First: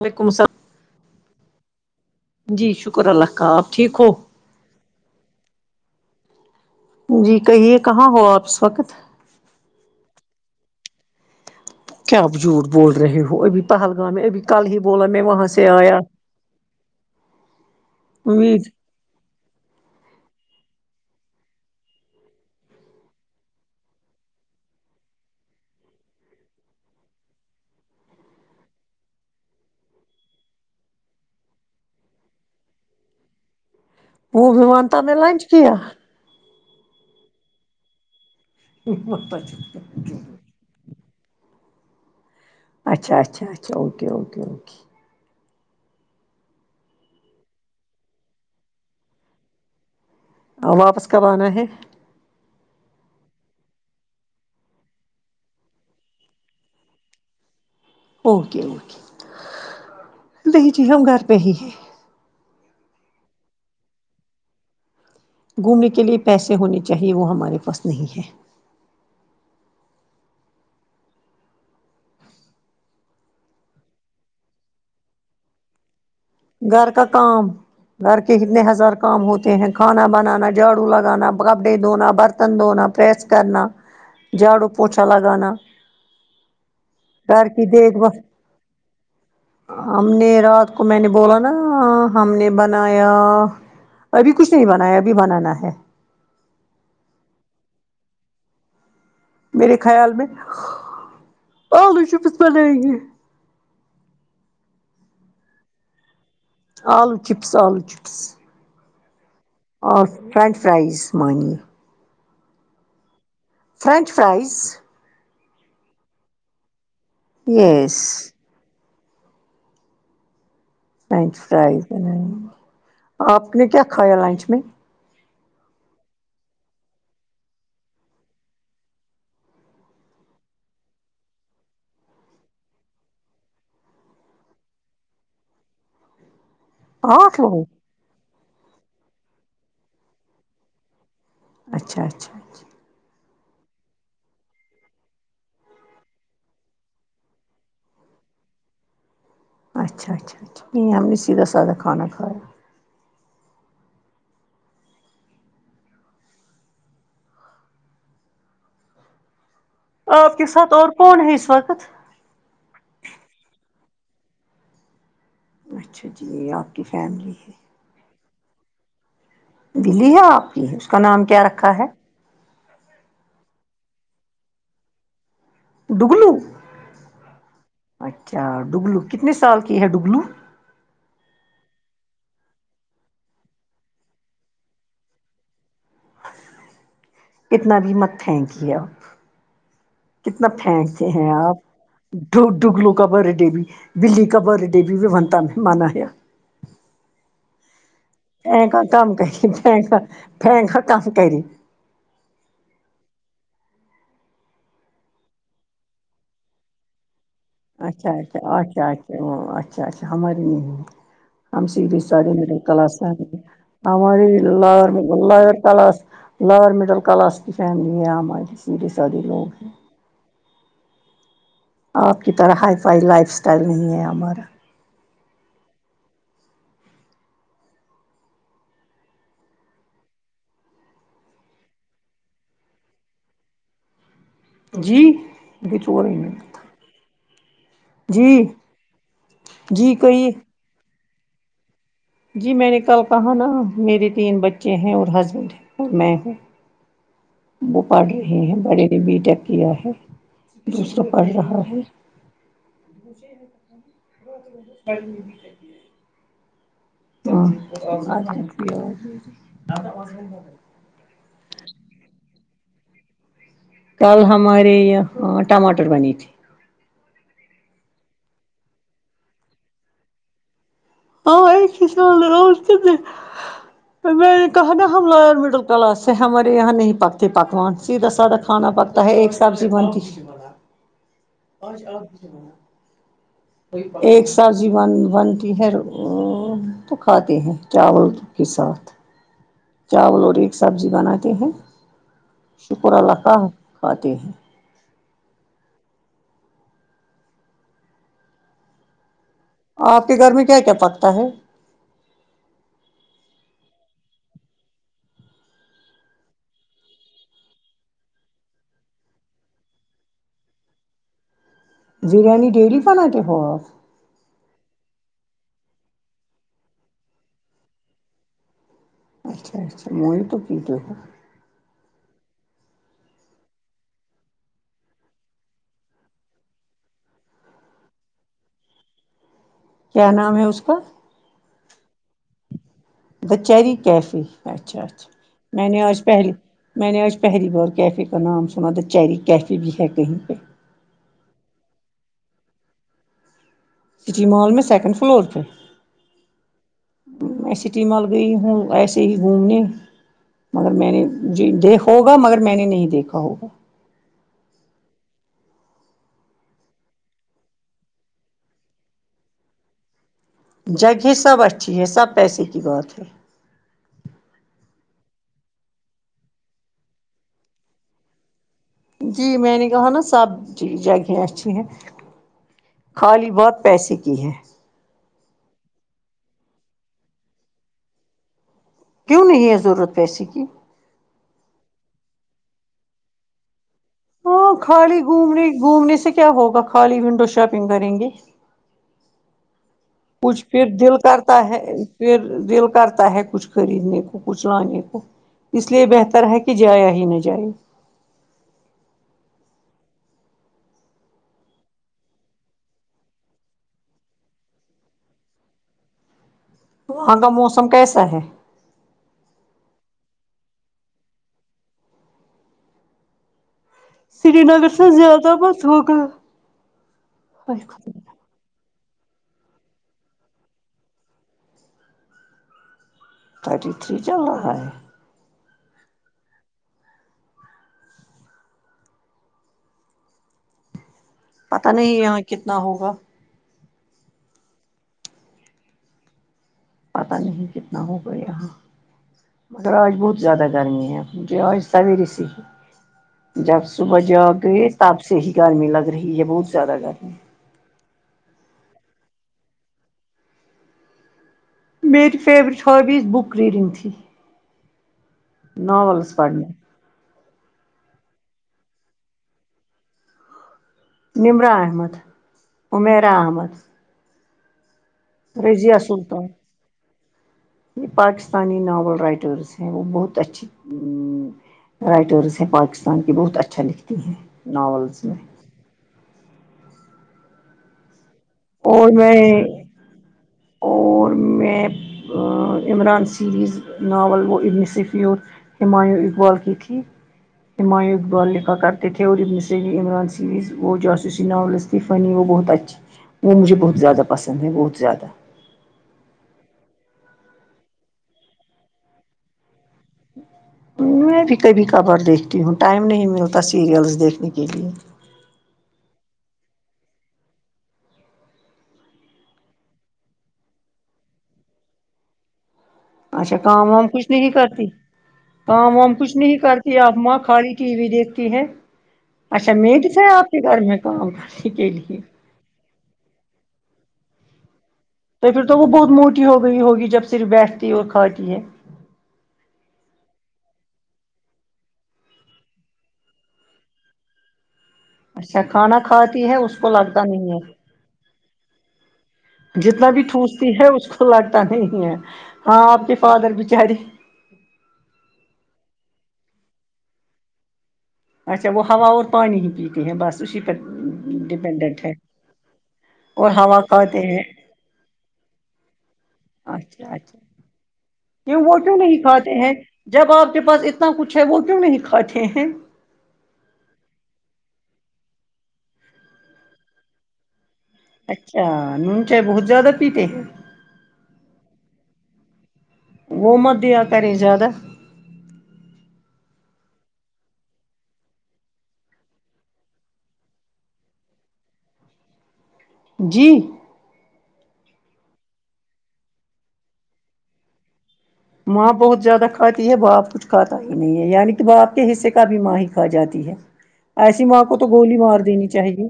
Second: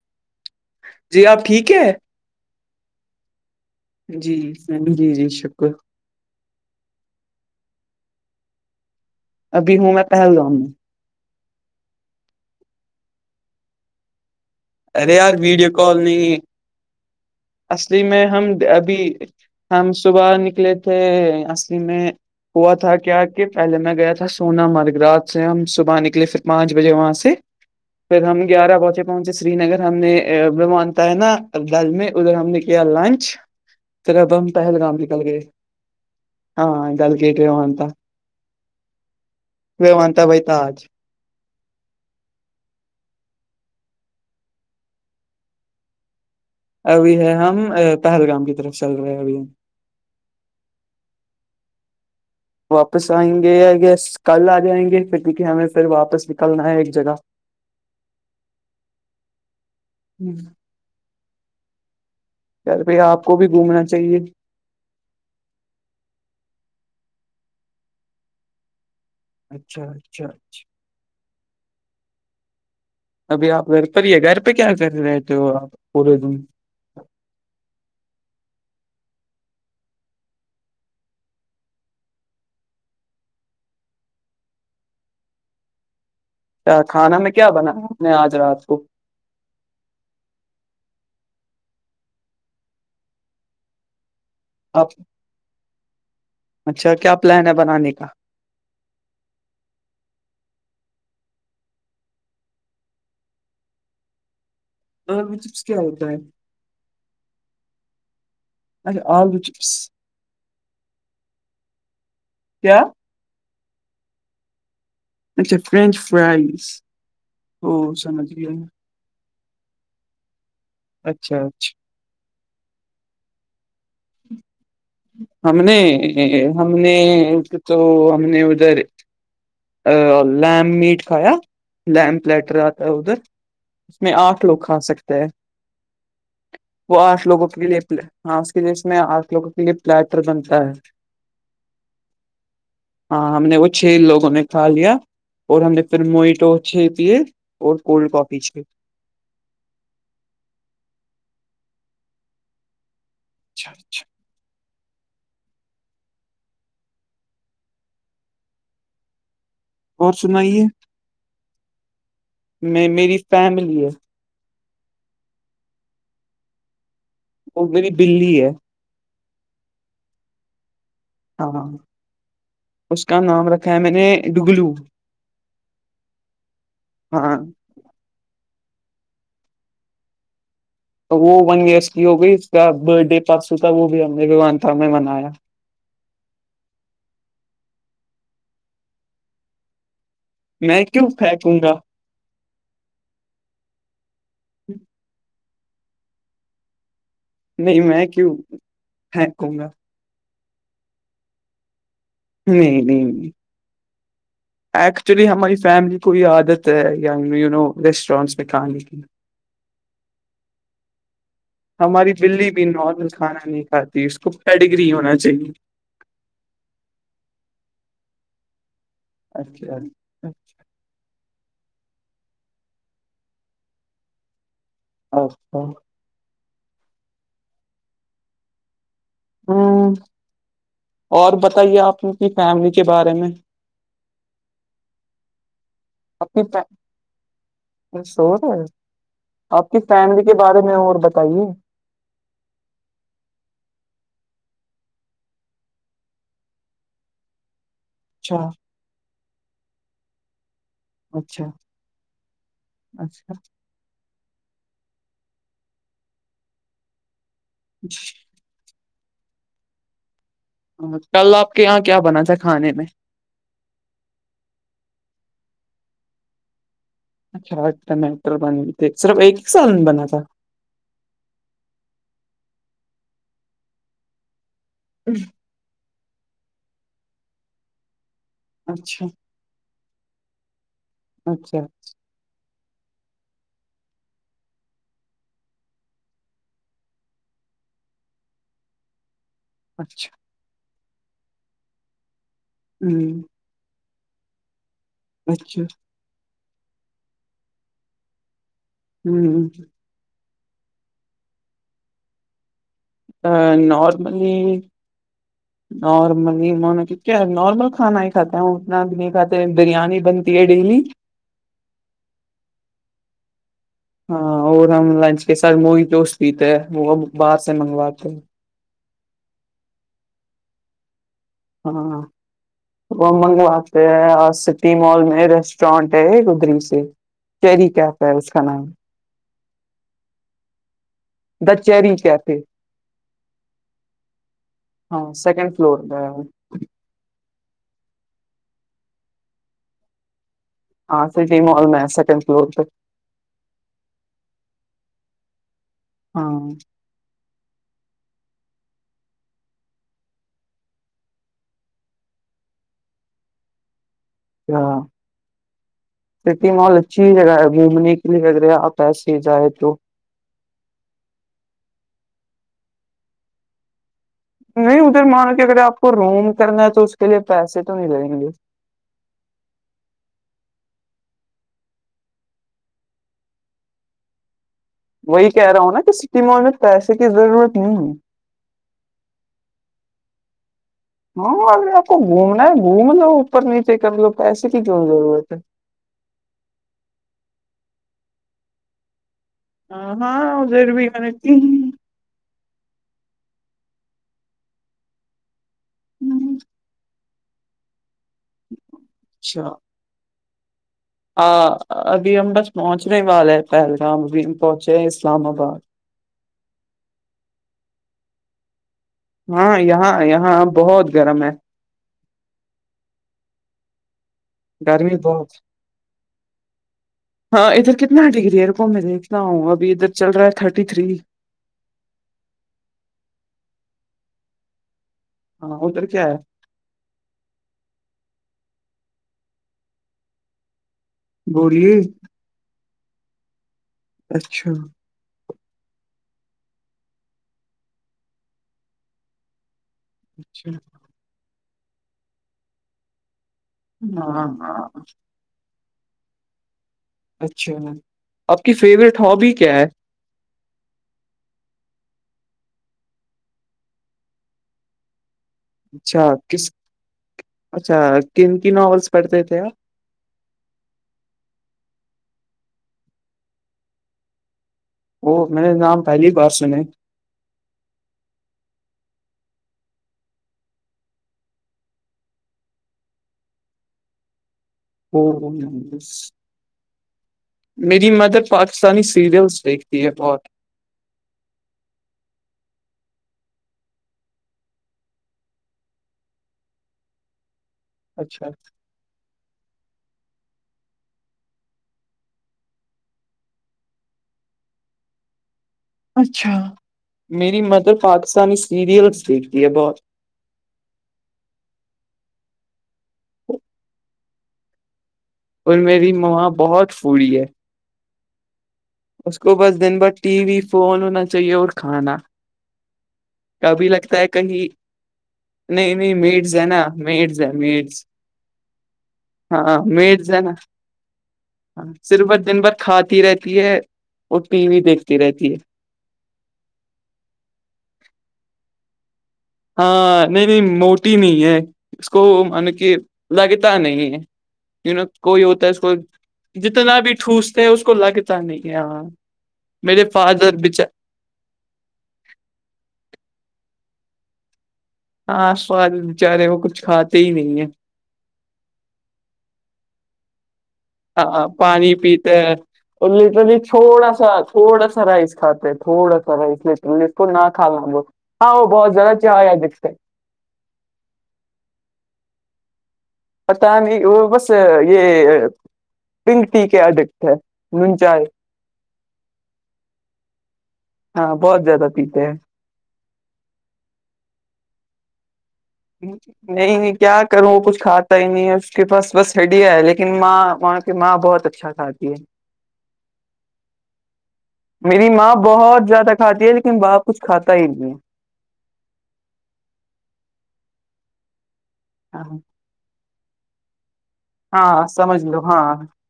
وعلیکم السل جی آپ ٹھیک ہے جی شکر اللہ کا آپ ٹھیک ہو جی میں بھی جی جی شکر جی کہیے کہاں ہو آپ اس وقت ابھی ہوں میں پہلگام میں کیا آپ جھوٹ بول رہے ہو ابھی پہلگام میں ابھی کل ہی بولا ارے میں یار وہاں سے ویڈیو آیا کال نہیں اصلی میں ہم امید ابھی ہم صبح نکلے تھے اصل میں ہوا تھا کیا کہ پہلے میں گیا تھا سونامرگ رات سے ہم صبح نکلے پھر پانچ بجے وہاں سے پھر ہم گیارہ بجے پہنچے سری نگر ہم نے [unintelligible] ہے نا ڈل میں ادھر ہم نے کیا لنچ پھر اب ہم وہ بھی پہلگام مانتا نے نکل گئے لنچ کیا ہاں ڈل [unintelligible] اچھا اچھا اچھا اوکے اوکے اوکے ابھی ہے ہم پہلگام کی طرف چل رہے ہیں ابھی ہم واپس کب آنا ہے واپس آئیں گے آئ گیز کل آ جائیں گے پھر کیونکہ ہمیں پھر واپس نکلنا ہے ایک جگہ اوکے اوکے [unintelligible] ہم گھر پہ ہی ہیں یار پھر آپ کو بھی گھومنا چاہیے گھومنے کے لیے پیسے ہونے چاہیے وہ ہمارے پاس نہیں ہیں اچھا اچھا اچھا ابھی آپ گھر پر ہی گھر پہ کیا کر رہےرہتے ہو آپ پورے دن گھر کا کام گھر کے اتنے ہزار کام ہوتے ہیں کھانا بنانا جھاڑو لگانا کپڑے دھونا برت تن دھونا پریس کرنا جھاڑو پونچھا لگانا کیا کھانا میں گھر کیا کی بنایا دیکھ آپ بھ نے آج رات کو ہم نے رات کو میں نے بولا نا ہم نے بنایا ابھی کچھ نہیں آپ بنایا ابھی بنانا ہے اچھا کیا پلان ہے بنانے کا میرے خیال میں آلو چپس بنئیں گے آلو چپس کیا ہوتا ہے آلو چپس آلو چپس اچھا آلو چ اور فرینچ فرائز مانیے کیا فرینچ فرائز اچھا فرینچ فرائز اوو یس سمجھ گیا فرینچ اچھا فرائیز اچھا بنانی آپ نے کیا کھایا لنچ میں ہم نے ہم نے ایک تو ہم نے ادھر آ لیمب میٹ کھایا لیمب پلیٹر آتا ہے ادھر اس میں آٹھ لوگ کھا سکتے ہیں وہ آٹھ لوگوں کے لیے ہاں اس کے میسس میں آٹھ لوگوں کے لیے پلیٹر بنتا ہے اچھا اچھا اچھا ہاں ہم نے وہ چھ لوگوں نے کھا لیا اور ہم نے پھر موئیٹو چھ پیے اور کولڈ کافی چھ اچھا اچھا اچھا نہیں ہم نے سیدھا سادا کھانا کھایا اچھا اچھا اور آپ کے سنائیے ساتھ اور کون ہے اس وقت میں میری فیملی ہے اچھا جی آپ کی فیملی وہ میری بلی ہے بلی ہے آپ کی اس کا نام کیا ہاں رکھا ہے اس کا نام رکھا ہے میں نے ڈوگلو ڈوگلو ہاں اچھا ڈوگلو کتنے سال کی ہے ڈوگلو تو وہ ون ایئرس کی ہو گئی اس کا برتھ ڈے پرسوں تھا وہ بھی ہم نے ویوانتھا میں منایا اتنا بھی مت پھینکئے آپ کتنا میں پھینکتے کیوں ہیں آپ پھینکوں گا ڈو ڈوگلو کا برتھ ڈے بھی بلی کا برتھ ڈے بھی وونتھا میں منایا نہیں میں کیوں پیننکا کم کری پھینکوں گا پیننکا پیننکا کم کری نہیں نہیں نہیں ایکچولی ہماری فیملی کو یہ عادت ہے یا یو نو اچھا ریسٹورینٹس اچھا میں کھانے اچھا کی اچھا اچھا اچھا ہمار نہیں ہم سری ہماری ساری بلی مڈل بھی کلاس نارمل کھانا نہیں کھاتی اس کو پیڈگری ہونا چاہیے کلاس لوور مڈل کلاس کی فیملی آ مجس جی ساد اچھا اچھا آپ کی طرح ہائی فائی لائف اسٹائل نہیں ہے ہمارا اچھا ہوں اور بتائیے آپ کی فیملی کے بارے میں جی یہ چو رہ منے کیا سورہے ہو آپ کی جی فیملی کہیے کے بارے میں اور بتائیے جی میں نے کل کہا نا میرے تین بچے ہیں اور ہسبینڈ ہیں اور میں ہوں وہ پڑھ اچھا رہے ہیں بڑھے نے بی ٹیک کیا ہے دوسرا پڑھ اچھا رہا ہے اچھا اچھا کل آپ کے یہاں کیا بنا تھا کھانے میں کل ہمارے یہ ٹماٹر بنی تھی اچھا [unintelligible] صرف ایک ایک سالن بنا تھا ہاں ایک ہی سالن اور کتنے میں نے کہا نہ ہم لوگ میڈل کلا سے ہمارے یہاں نہیں پکتی پکوان سیدھا سادا کھانا اچھا پکتا ہے ایک سبزی بنتی اچھا ایک سبزی بن بنتی ہے تو کھاتے ہیں چاول کے ساتھ اچھا چاول اور ایک سبزی بناتے ہیں شکر اللہ ہوں کا کھاتے ہیں اچھا ھمم آپ کے گھر میں کیا کیا پکتا ہے آ نارملی نارملی کیا نارمل کھانا ہی کھاتے ہیں اتنا بھی نہیں کاتے بریانی بنتی ہے ڈیلی برییانی ڈیلی بنا تے ہو آپ ہاں اور ہم لنچ کے ساتھ موھتو روز پیتے ہیں وہ باہر سے منگواتے ہیں اچھا اچھا موھتو پیتے ہو ہاں وہ ہم منگواتے ہیں سٹی مال میں ریسٹورینٹ ہے [unintelligible] سے کیری کیاتا ہے اس کا نام کیا نام ہے اس کا دا چیری کیفے دا چیری کیفے اچھا ہاں اچھا سیکنڈ میں نے فلور آج پہ ہے۔ پہلی میں نے آج پہلی بار کیفے کا نام سنا تھا چیری کیفے بھی ہے کہیں پہ ہاں سٹی مال میں ہے سیکنڈ فلور پہ سٹی مال میں سیکنڈ فلور پہ ہاں میں سٹی مل گئی ہوں ایسے ہی گھومنے مگر میں نے جی دیکھا ہوگا مگر میں نے نہیں دیکھا ہوگا ہاں سٹی مال اچھی جگہ ہوگی گھومنے کے لیے آپ ایسے ہی جائیں تو جگہ سب اچھی ہے سب پیسے کی بات ہے نہیں ادھر مانو کہ اگر آپ کو روم کرنا ہے تو اس کے لیے پیسے تو نہیں لگیں گے جی میں نے کہانہ سب جگہ اچھی ہے خالی بات پیسے کی ہے وہی کہہ رہا ہوں نا کہ سٹی مول میں پیسے کی ضرورت نہیں ہے کیوں نہیں ہے ضرورت پیسے کی ہاں ابھی آپ کو گھومنا ہے گھوم لو اوپر نیچے کر لو پیسے ہاں کی کیوں خالی ضرورت ہے گھومنے گھومنے سے کیا ہوگا خالی ونڈو شاپنگ کریں گے ہاں ہاں کچھ پھر ادھر بھی دل کرتا ہے پھر دل کرتا ہے کچھ خریدنے کو کچھ لانے کو اس لیے بہتر ہے کہ جایا ہی نہ جائے اچھا آ ابھی ہم بس پہنچنے والے ہیں پہلگام ابھی ہم پہنچے ہیں اسلام آباد وہاں کا موسم کیسا ہے ہاں یہاں یہاں بہت گرم ہے سری نگر سے گرمی بہت زیادہ مت ہوگا ہاں ادھر کتنا ڈگری ہے میں دیکھتا ہوں ابھی ادھر چل رہا ہے ٹھاٹی تیری ٹھاٹی تیری چل رہا ہے ہاں ادھر کیا ہے پتا بولیے نہیں یہاں کتنا ہوگا اچھا پتہ نہیں کتنا ہو گیا یہاں مگر آج بہت زیادہ اچھا گرمی ہے جوآج سویرے سے جب صبح ہاں جاب ہاں گئی تب سے تے ہی گرمی لگ رہی ہے بہت زیادہ گرمی اچھا آپ کی فیوریٹ ہوبی کیا ہے میری فیورٹ ہابیز بک ریڈنگ تھی اچھا ناولس کس پڑھنے اچھا کن کی ناولس پڑھتے تھے آپ نمرہ احمد حمیرہ عامر آپ وہ میں نے رضیہ نام پہلی سلطان بار سنے یہ پاکستانی ناول رائٹرس ہیں وہ بہت اچھی رائٹرس ہیں پاکستان کی بہت اچھا لکھتی ہیں ناولس میں او نائس میری مدر پاکستانی اور سیریلس میں دیکھتی ہے بہت اور میں عمران سیریز ناول وہ ابن صفیور ہمایوں اقبال کی تھی ہمایوں اچھا اقبال لکھا کر تھے اور ابنصلیی عمران سیریز وہ جوسوسیی ناولس تھی فنی وہ بہت اچھی وہ مجھے بہت زیادہ پسند ہے بہت زیادہ اچھا میری مدر پاکستانی سیریلس دیکھتی ہے بہت میں بھی کبھی کبار دیکھتی ہوں ٹائم نہیں ملتا سیریلس دیکھنے کے لیے اور میری ماں بہت فوڈی ہے اس کو بس دن بھر ٹی وی فون ہونا چاہیے اور کھانا اچھا کبھی کام وام لگتا ہے کچھ نہیں کہیں کرتی نہیں کام وام نہیں کچھ میڈس ہے نا کرتی آپ ماں میڈس ہے خالی ٹی میڈس وی دیکھتی ہے اچھا ہاں میڈس ہے آپ کے گھر میں کام کرنے کے لیے نا دن بھر کھاتی رہتی ہے اور ٹی وی دیکھتی تو رہتی ہے پھر تو وہ بہت موٹی ہو گئی ہوگی جب صرف بیٹھتی ہے اور کھاتی ہے ہاں نہیں نہیں موٹی نہیں ہے اس کو مانو کہ لگتا نہیں ہے [unintelligible] کوئی اچھا ہوتا ہے اس کو کھانا کھاتی ہے اس کو جتنا بھی لگتا نہیں ٹوستے ہیں ہے اس کو لگتا نہیں ہاں میرے جتنا بھی فادر ٹھوستی بچ ہے اس کو لگتا نہیں ہے ہاں آپ کے فادر بچاری ہاں فادر بچارے وہ کچھ کھاتے ہی نہیں ہیں اچھا وہ ہوا اور پانی ہی پیتے ہیں بس اسی پر ہاں پانی ڈپینڈنٹ ہے پیتے ہیں اور لٹرلی ہوا تھوڑا کھاتے سا ہیں تھوڑا سا رائس کهاتے ہیں تھوڑا سا رائس لٹرلی اچھا اس اچھا کونا کھوا ہم لوگ ہاں کیوں وہ بہت کیوں زیادہ نہیں چاۓ کھاتے ہیں اڈیکٹڈ ہے جب آپ کے پاس اتنا کچھ ہے وہ کیوں نہیں کھاتے ہیں پتا نہیں وہ بس یہ پنک ٹی کے ایڈکٹ ہے نون چاۓ اچھا نون چائے بہت زیادہ پیتے ہیں ہاں بہت زیادہ پیتے ہیں وہ مت دیا کریں زیادہ نہیں نہیں کیا کروں کچھ کھاتا ہی نہیں ہے اس کے پاس بس ہڈیاں ہے لیکن ماں وہاں کی ماں بہت اچھا کھا تی ہے جی میری ماں بہت زیادہ کھاتی ہے لیکن باپ کچھ کھاتا ہی نہیں ہے ماں بہت زیادہ کھاتی ہے باپ کچھ کھاتا ہی نہیں ہے یعنی کہ باپ کے حصے ہاں کا بھی ماں ہی کھا جاتی ہے ایسی ماں کو ہاں تو گولی سمجھ مار لو دینی ہاں چاہیے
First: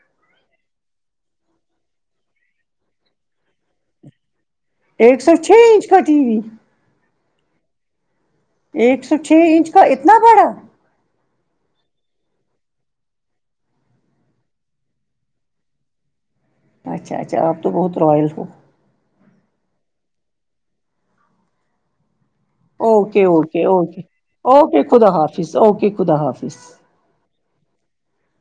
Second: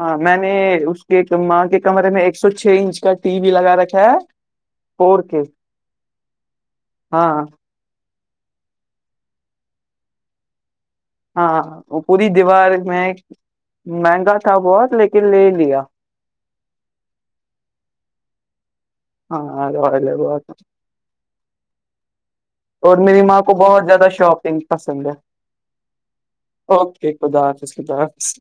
ہاں میں نے اس کے ماں کے کمرے میں ایک سو چھ انچ کا ٹی وی لگا رکھا ہے ایک فور سو کے چھ انچ کا ٹی وی ہاں ایک سو چھ انچ کا اتنا بڑا ہاں وہ پوری دیوار میں مہنگا تھا بہت لیکن لے لیا اچھا اچھا آپ تو بہت رائل ہو ہاں رویل ہے بہت اور میری اوکے ماں کو اوکے بہت اوکے زیادہ شاپنگ اوکے پسند خدا ہے حافظ اوکے خدا حافظ اوکے خدا حافظ